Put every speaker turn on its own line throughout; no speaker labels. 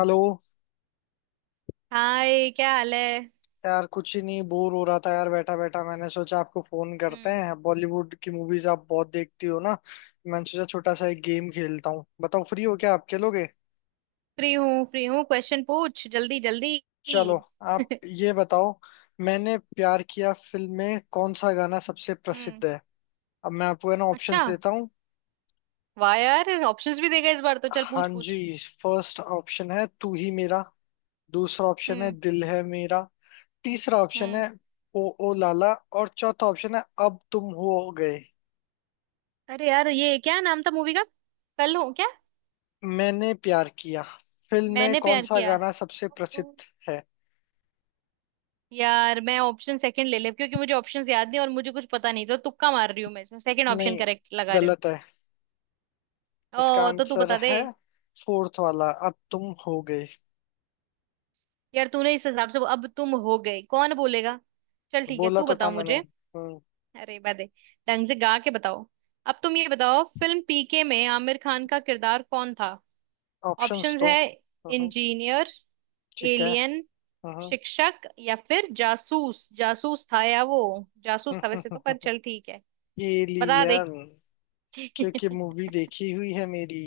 Hello.
Hi, क्या हाल है?
यार कुछ ही नहीं, बोर हो रहा था यार, बैठा बैठा मैंने सोचा आपको फोन करते
हम्म।
हैं। बॉलीवुड की मूवीज आप बहुत देखती हो ना, मैंने सोचा छोटा सा एक गेम खेलता हूँ। बताओ फ्री हो क्या, आप खेलोगे?
फ्री हूँ, फ्री हूँ। क्वेश्चन पूछ, जल्दी जल्दी।
चलो आप ये बताओ, मैंने प्यार किया फिल्म में कौन सा गाना सबसे
हम्म।
प्रसिद्ध है? अब मैं आपको है ना
अच्छा।
ऑप्शंस देता हूँ।
वाह यार, ऑप्शंस भी देगा इस बार तो। चल,
हाँ
पूछ
जी,
पूछ।
फर्स्ट ऑप्शन है तू ही मेरा। दूसरा ऑप्शन है
हम्म।
दिल है मेरा। तीसरा ऑप्शन
हम्म।
है ओ ओ लाला। और चौथा ऑप्शन है अब तुम हो गए।
अरे यार, ये क्या नाम था मूवी का? कल हूँ क्या?
मैंने प्यार किया फिल्म में
मैंने
कौन
प्यार
सा
किया।
गाना सबसे प्रसिद्ध
ओ।
है?
यार मैं ऑप्शन सेकंड ले ले, क्योंकि मुझे ऑप्शंस याद नहीं और मुझे कुछ पता नहीं, तो तुक्का मार रही हूँ मैं इसमें। सेकंड ऑप्शन
नहीं,
करेक्ट लगा रही हूँ।
गलत है।
ओ,
इसका
तो तू
आंसर
बता दे।
है फोर्थ वाला, अब तुम हो गई।
यार, तूने इस हिसाब से "अब तुम हो गई" कौन बोलेगा? चल ठीक है,
बोला
तू
तो था
बताओ
मैंने।
मुझे।
हम्म।
अरे बदे, ढंग से गा के बताओ। अब तुम ये बताओ, फिल्म पीके में आमिर खान का किरदार कौन था?
ऑप्शंस
ऑप्शंस
तो।
है।
हम्म।
इंजीनियर।
ठीक है।
एलियन।
हम्म।
शिक्षक, या फिर जासूस? जासूस था या वो? जासूस था वैसे तो,
हम्म,
पर चल ठीक है। बता दे।
एलियन। क्योंकि मूवी देखी हुई है मेरी।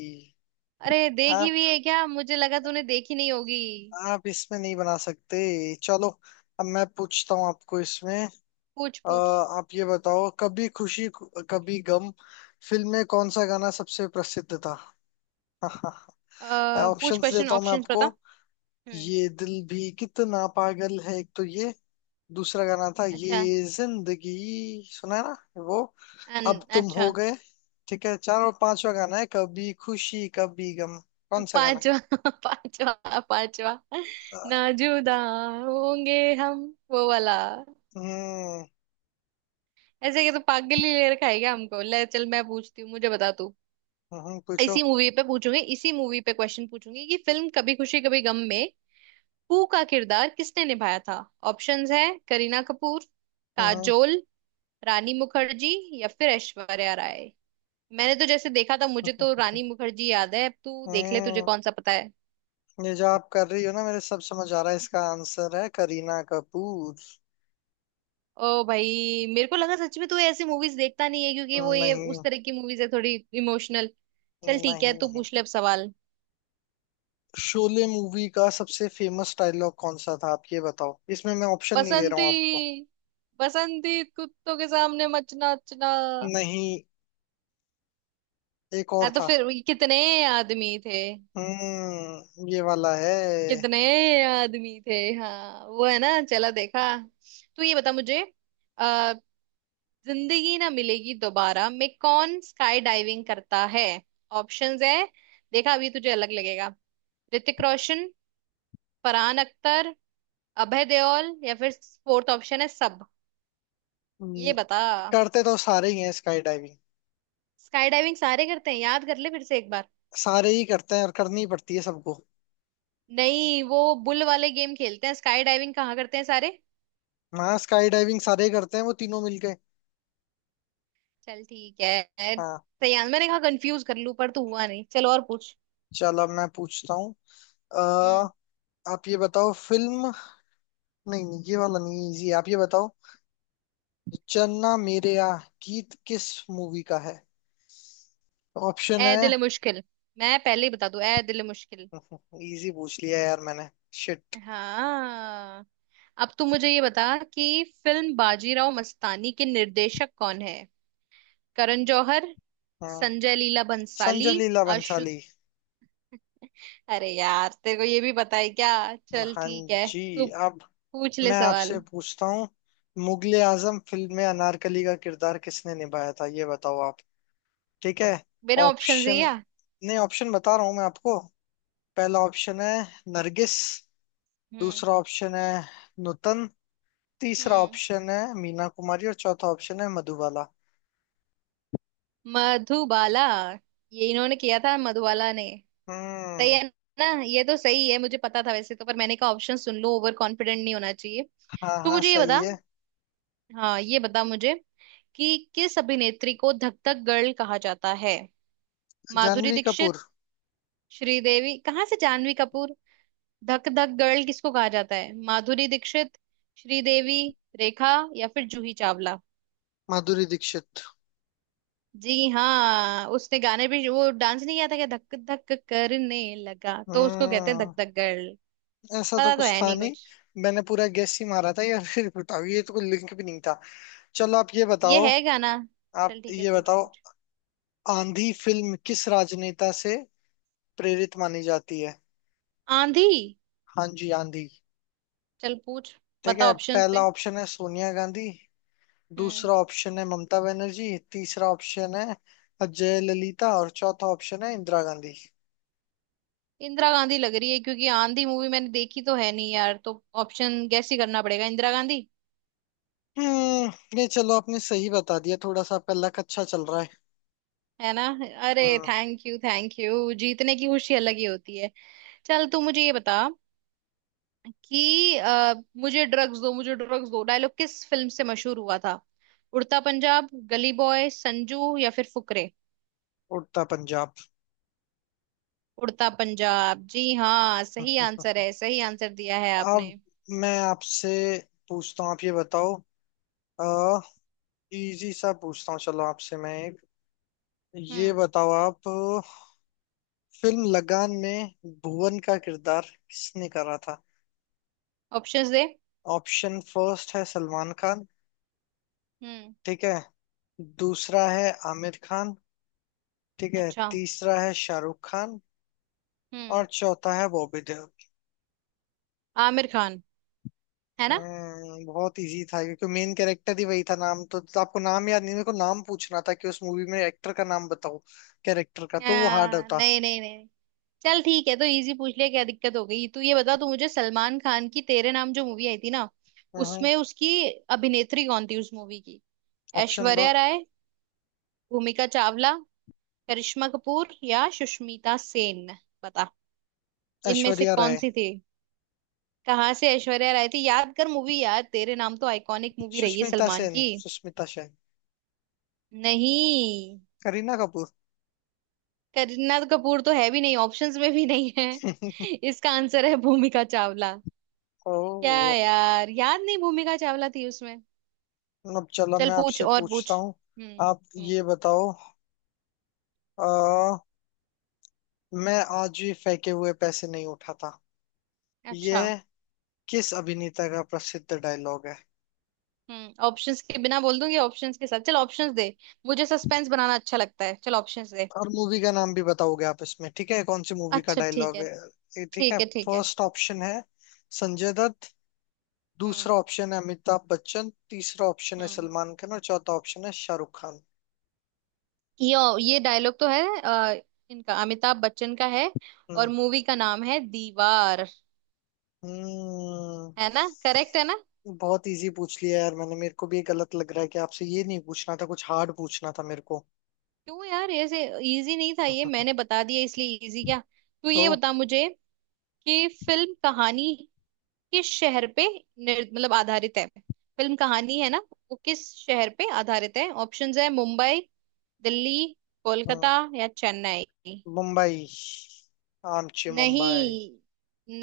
अरे, देखी
आप
हुई है क्या? मुझे लगा तूने देखी नहीं होगी।
आप इसमें नहीं बना सकते। चलो अब मैं पूछता हूँ आपको इसमें।
पूछ पूछ।
आप ये बताओ, कभी खुशी कभी गम फिल्म में कौन सा गाना सबसे प्रसिद्ध था?
अ, पूछ
ऑप्शंस
क्वेश्चन,
देता हूँ मैं
ऑप्शंस
आपको।
बता। हम्म।
ये दिल भी कितना पागल है एक तो ये। दूसरा गाना था
अच्छा।
ये जिंदगी। सुना है ना वो। अब तुम
अच्छा।
हो गए। ठीक है, चार और पांचवा गाना है कभी खुशी कभी गम। कौन सा गाना?
पांचवा पांचवा, पांचवा।
अ,
नाजुदा, होंगे हम। वो वाला।
हम्म।
ऐसे के तो पागल ही ले रखा है क्या हमको? ले चल, मैं पूछती हूँ, मुझे बता तू।
हम्म, पूछो।
इसी मूवी पे पूछूंगी, इसी मूवी पे क्वेश्चन पूछूंगी कि फिल्म कभी खुशी कभी गम में पू का किरदार किसने निभाया था? ऑप्शंस है। करीना कपूर।
हम्म। हम्म।
काजोल। रानी मुखर्जी। या फिर ऐश्वर्या राय। मैंने तो जैसे देखा था, मुझे
हम्म।
तो
हम्म।
रानी मुखर्जी याद है। अब तू देख ले, तुझे
हम्म।
कौन सा पता है।
ये जो आप कर रही हो ना, मेरे सब समझ आ रहा है। इसका आंसर है करीना कपूर।
ओ भाई, मेरे को लगा सच में तू ऐसी मूवीज देखता नहीं है, क्योंकि वो ये
नहीं,
उस तरह की मूवीज है थोड़ी इमोशनल। चल ठीक
नहीं
है, तू
नहीं।
पूछ ले अब सवाल।
शोले मूवी का सबसे फेमस डायलॉग कौन सा था? आप ये बताओ, इसमें मैं ऑप्शन नहीं दे रहा
बसंती।
हूँ आपको।
बसंती, कुत्तों के सामने मचना अच्छना।
नहीं, एक और
हाँ तो
था।
फिर ये कितने आदमी थे?
हम्म, ये वाला है।
कितने आदमी थे, हाँ वो है ना, चला देखा। तो ये बता मुझे। अ, जिंदगी ना मिलेगी दोबारा में कौन स्काई डाइविंग करता है? ऑप्शंस है। देखा, अभी तुझे अलग लगेगा। ऋतिक रोशन। फरहान अख्तर। अभय देओल, या फिर फोर्थ ऑप्शन है, सब। ये
हम्म।
बता।
करते तो सारे ही हैं स्काई डाइविंग।
स्काई डाइविंग सारे करते हैं? याद कर ले फिर से एक बार।
सारे ही करते हैं और करनी पड़ती है सबको।
नहीं, वो बुल वाले गेम खेलते हैं, स्काई डाइविंग कहाँ करते हैं सारे?
हाँ, स्काई डाइविंग सारे ही करते हैं, वो तीनों मिलके।
चल ठीक है।
हाँ।
तैयार, मैंने कहा कंफ्यूज कर लूं, पर तू हुआ नहीं। चलो और पूछ।
चलो अब मैं पूछता हूँ।
हम्म।
अह, आप ये बताओ फिल्म, नहीं नहीं ये वाला नहीं, इजी आप ये बताओ, चन्ना मेरेया गीत किस मूवी का है? Option
A
Hai.
दिल मुश्किल। मैं पहले ही बता दूं, ए दिल मुश्किल।
इजी पूछ लिया यार मैंने। शिट।
हाँ। अब तू मुझे ये बता कि फिल्म बाजीराव मस्तानी के निर्देशक कौन है? करण जौहर।
हाँ,
संजय लीला
संजय
भंसाली।
लीला
आशु।
बंसाली।
अरे यार, तेरे को ये भी पता है क्या? चल
हाँ
ठीक है।
जी।
तू
अब
पूछ ले
मैं आपसे
सवाल।
पूछता हूँ। मुगले आजम फिल्म में अनारकली का किरदार किसने निभाया था, ये बताओ आप। ठीक है,
बिना ऑप्शन से
ऑप्शन?
क्या?
नहीं, ऑप्शन बता रहा हूँ मैं आपको। पहला ऑप्शन है नरगिस।
हम्म।
दूसरा ऑप्शन है नुतन। तीसरा
हम्म।
ऑप्शन है मीना कुमारी, और चौथा ऑप्शन है मधुबाला।
मधुबाला। ये इन्होंने किया था, मधुबाला ने। सही
हम्म।
है। ना ये तो सही है, मुझे पता था वैसे तो, पर मैंने कहा ऑप्शन सुन लो, ओवर कॉन्फिडेंट नहीं होना चाहिए।
हाँ
तो
हाँ,
मुझे ये
सही
बता।
है।
हाँ ये बता मुझे, कि किस अभिनेत्री को धक धक गर्ल कहा जाता है? माधुरी
जानवी
दीक्षित।
कपूर।
श्रीदेवी कहाँ से जानवी कपूर? धक धक गर्ल किसको कहा जाता है? माधुरी दीक्षित, श्रीदेवी, रेखा या फिर जूही चावला।
माधुरी दीक्षित।
जी हाँ, उसने गाने भी, वो डांस नहीं किया था क्या? धक धक करने लगा, तो उसको कहते हैं धक
हम्म,
धक गर्ल।
ऐसा तो
पता तो
कुछ
है
था
नहीं
नहीं।
कुछ।
मैंने पूरा गैस ही मारा था यार, फिर बताओ, ये तो कोई लिंक भी नहीं था। चलो आप ये
ये
बताओ।
है गाना।
आप
चल ठीक है,
ये
पूछ
बताओ,
पूछ।
आंधी फिल्म किस राजनेता से प्रेरित मानी जाती है?
आंधी।
हाँ जी, आंधी।
चल पूछ।
ठीक
बता,
है,
ऑप्शंस
पहला
दे।
ऑप्शन है सोनिया गांधी।
हम्म।
दूसरा ऑप्शन है ममता बनर्जी। तीसरा ऑप्शन है अजय ललिता, और चौथा ऑप्शन है इंदिरा गांधी।
इंदिरा गांधी लग रही है, क्योंकि आंधी मूवी मैंने देखी तो है नहीं यार, तो ऑप्शन गैस ही करना पड़ेगा, इंदिरा गांधी।
हम्म। नहीं, चलो आपने सही बता दिया, थोड़ा सा आपका लक अच्छा चल रहा है।
है ना। अरे।
हम्म।
थैंक यू, थैंक यू, जीतने की खुशी अलग ही होती है। चल तू मुझे ये बता कि "मुझे ड्रग्स दो, मुझे ड्रग्स दो" डायलॉग किस फिल्म से मशहूर हुआ था? उड़ता पंजाब, गली बॉय, संजू या फिर फुकरे।
उड़ता पंजाब।
उड़ता पंजाब, जी हाँ, सही आंसर है, सही आंसर दिया है
अब
आपने।
मैं आपसे पूछता हूँ। आप ये बताओ। आ, इजी सा पूछता हूँ चलो आपसे मैं एक। ये
हम्म।
बताओ आप, फिल्म लगान में भुवन का किरदार किसने करा था?
ऑप्शंस दे।
ऑप्शन फर्स्ट है सलमान खान।
हम्म।
ठीक है, दूसरा है आमिर खान। ठीक है,
अच्छा।
तीसरा है शाहरुख खान,
हम्म।
और चौथा है बॉबी देओल।
आमिर खान। है ना?
बहुत इजी था क्योंकि मेन कैरेक्टर ही वही था। नाम तो, आपको नाम याद नहीं। मेरे को नाम पूछना था कि उस मूवी में एक्टर का नाम बताओ। कैरेक्टर का तो वो हार्ड होता।
नहीं नहीं नहीं। चल ठीक है, तो इजी पूछ लिया, क्या दिक्कत हो गई? तू ये बता तू मुझे, सलमान खान की तेरे नाम जो मूवी आई थी ना,
हम्म।
उसमें उसकी अभिनेत्री कौन थी उस मूवी की?
ऑप्शन दो।
ऐश्वर्या राय। भूमिका चावला। करिश्मा कपूर या सुष्मिता सेन। बता, इनमें से
ऐश्वर्या
कौन
राय।
सी थी? कहाँ से ऐश्वर्या राय थी? याद कर मूवी यार, तेरे नाम तो आइकॉनिक मूवी रही है
सुष्मिता
सलमान
सेन,
की।
सुष्मिता सेन।
नहीं।
करीना कपूर।
करीना कपूर तो है भी नहीं, ऑप्शंस में भी नहीं है। इसका आंसर है भूमिका चावला। क्या
ओ।
यार, याद नहीं, भूमिका चावला थी उसमें।
अब चलो
चल
मैं
पूछ
आपसे
और
पूछता
पूछ।
हूँ।
हम्म।
आप
हम्म।
ये बताओ। आ, मैं आज भी फेंके हुए पैसे नहीं उठाता,
अच्छा।
यह किस अभिनेता का प्रसिद्ध डायलॉग है?
हम्म। ऑप्शंस के बिना बोल दूंगी, ऑप्शंस के साथ चल, ऑप्शंस दे। मुझे सस्पेंस बनाना अच्छा लगता है, चल ऑप्शंस दे।
और मूवी का नाम भी बताओगे आप इसमें, ठीक है? कौन सी मूवी का
अच्छा ठीक
डायलॉग
है।
है? ये ठीक है।
ठीक है, ठीक है।
फर्स्ट ऑप्शन है संजय दत्त। दूसरा
हम्म।
ऑप्शन है अमिताभ बच्चन। तीसरा ऑप्शन है
हम्म।
सलमान खान, और चौथा ऑप्शन है शाहरुख खान।
ये ये डायलॉग तो है इनका, अमिताभ बच्चन का है। और
हम्म।
मूवी का नाम है दीवार।
हम्म,
है ना, करेक्ट है ना?
बहुत इजी पूछ लिया यार मैंने। मेरे को भी ये गलत लग रहा है कि आपसे ये नहीं पूछना था, कुछ हार्ड पूछना था मेरे को।
क्यों यार, ऐसे इजी नहीं था ये, मैंने बता दिया इसलिए इजी क्या? तू ये
तो।
बता मुझे कि फिल्म कहानी किस शहर पे मतलब आधारित है? फिल्म कहानी, है ना, वो किस शहर पे आधारित है? ऑप्शंस है। मुंबई, दिल्ली,
हम्म,
कोलकाता या चेन्नई।
मुंबई। आमची मुंबई।
नहीं,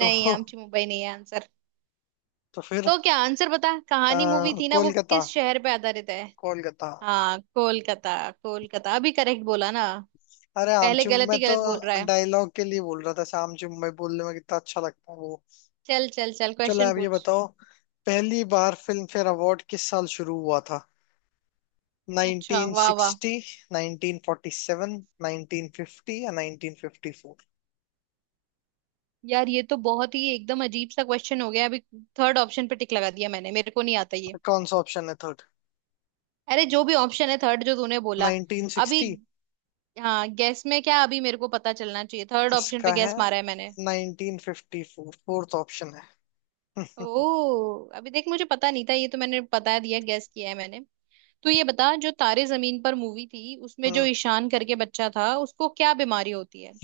तो।
आमची मुंबई नहीं है आंसर।
तो फिर,
तो क्या आंसर बता, कहानी मूवी
आ,
थी ना, वो
कोलकाता,
किस शहर पे आधारित है?
कोलकाता।
हाँ, कोलकाता। कोलकाता अभी करेक्ट बोला ना।
अरे
पहले
आमची
गलत
मैं
ही
तो
गलत बोल रहा है।
डायलॉग के लिए बोल रहा था। आमची मुंबई बोलने में कितना अच्छा लगता है वो।
चल चल चल,
चलो
क्वेश्चन
आप ये
पूछ।
बताओ, पहली बार फिल्म फेयर अवार्ड किस साल शुरू हुआ था?
अच्छा, वाह वाह।
1960, 1947, 1950 या 1954?
यार ये तो बहुत ही एकदम अजीब सा क्वेश्चन हो गया अभी। थर्ड ऑप्शन पे टिक लगा दिया मैंने, मेरे को नहीं आता ये।
कौन सा ऑप्शन है थर्ड?
अरे, जो भी ऑप्शन है थर्ड, जो तूने बोला। अभी।
1960?
हाँ गैस में क्या? अभी मेरे को पता चलना चाहिए, थर्ड ऑप्शन पे
इसका है
गैस मारा है मैंने।
1954, फोर्थ ऑप्शन है। हम्म।
ओ, अभी देख, मुझे पता नहीं था, ये तो मैंने बता दिया, गेस किया है मैंने। तो ये बता, जो तारे जमीन पर मूवी थी, उसमें जो
हम्म।
ईशान करके बच्चा था, उसको क्या बीमारी होती है?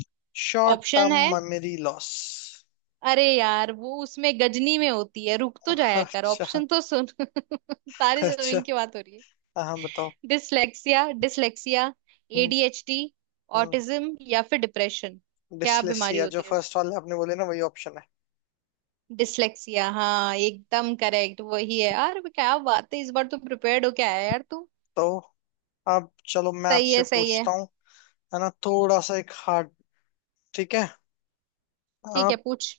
शॉर्ट
ऑप्शन
टर्म
है।
Memory loss.
अरे यार, वो उसमें गजनी में होती है। रुक तो जाया कर,
अच्छा।
ऑप्शन तो सुन। तारे
अच्छा,
जमीन की बात हो रही है।
हाँ हाँ, बताओ।
Dyslexia, dyslexia. ADHD.
Hmm.
Autism या फिर डिप्रेशन। क्या बीमारी
डिस्लेक्सिया, जो
होती है उसको?
फर्स्ट वाले आपने बोले ना वही ऑप्शन है।
डिसलेक्सिया, हाँ एकदम करेक्ट वही है। यार क्या बात है, इस बार तो प्रिपेयर्ड होके आया यार तू।
तो आप, चलो मैं
सही
आपसे
है, सही है।
पूछता हूँ, है ना थोड़ा सा एक हार्ड, ठीक है?
ठीक है,
आप
पूछ।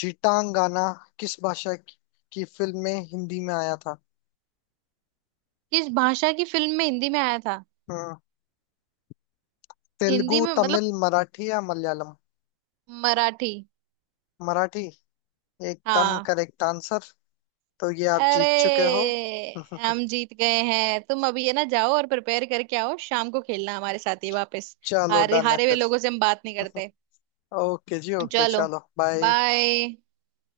जीटांगाना किस भाषा की फिल्म में हिंदी में आया था?
किस भाषा की फिल्म में हिंदी में आया था?
हम्म, तेलुगु,
हिंदी में मतलब?
तमिल, मराठी या मलयालम?
मराठी।
मराठी, एकदम
हाँ।
Correct answer. तो ये आप जीत
अरे,
चुके हो।
हम जीत गए हैं। तुम अभी, है ना, जाओ और प्रिपेयर करके आओ, शाम को खेलना हमारे साथ ही वापस।
चलो
हारे
डन है
हारे हुए
फिर।
लोगों से हम बात नहीं करते।
ओके जी, ओके
चलो,
चलो बाय।
बाय।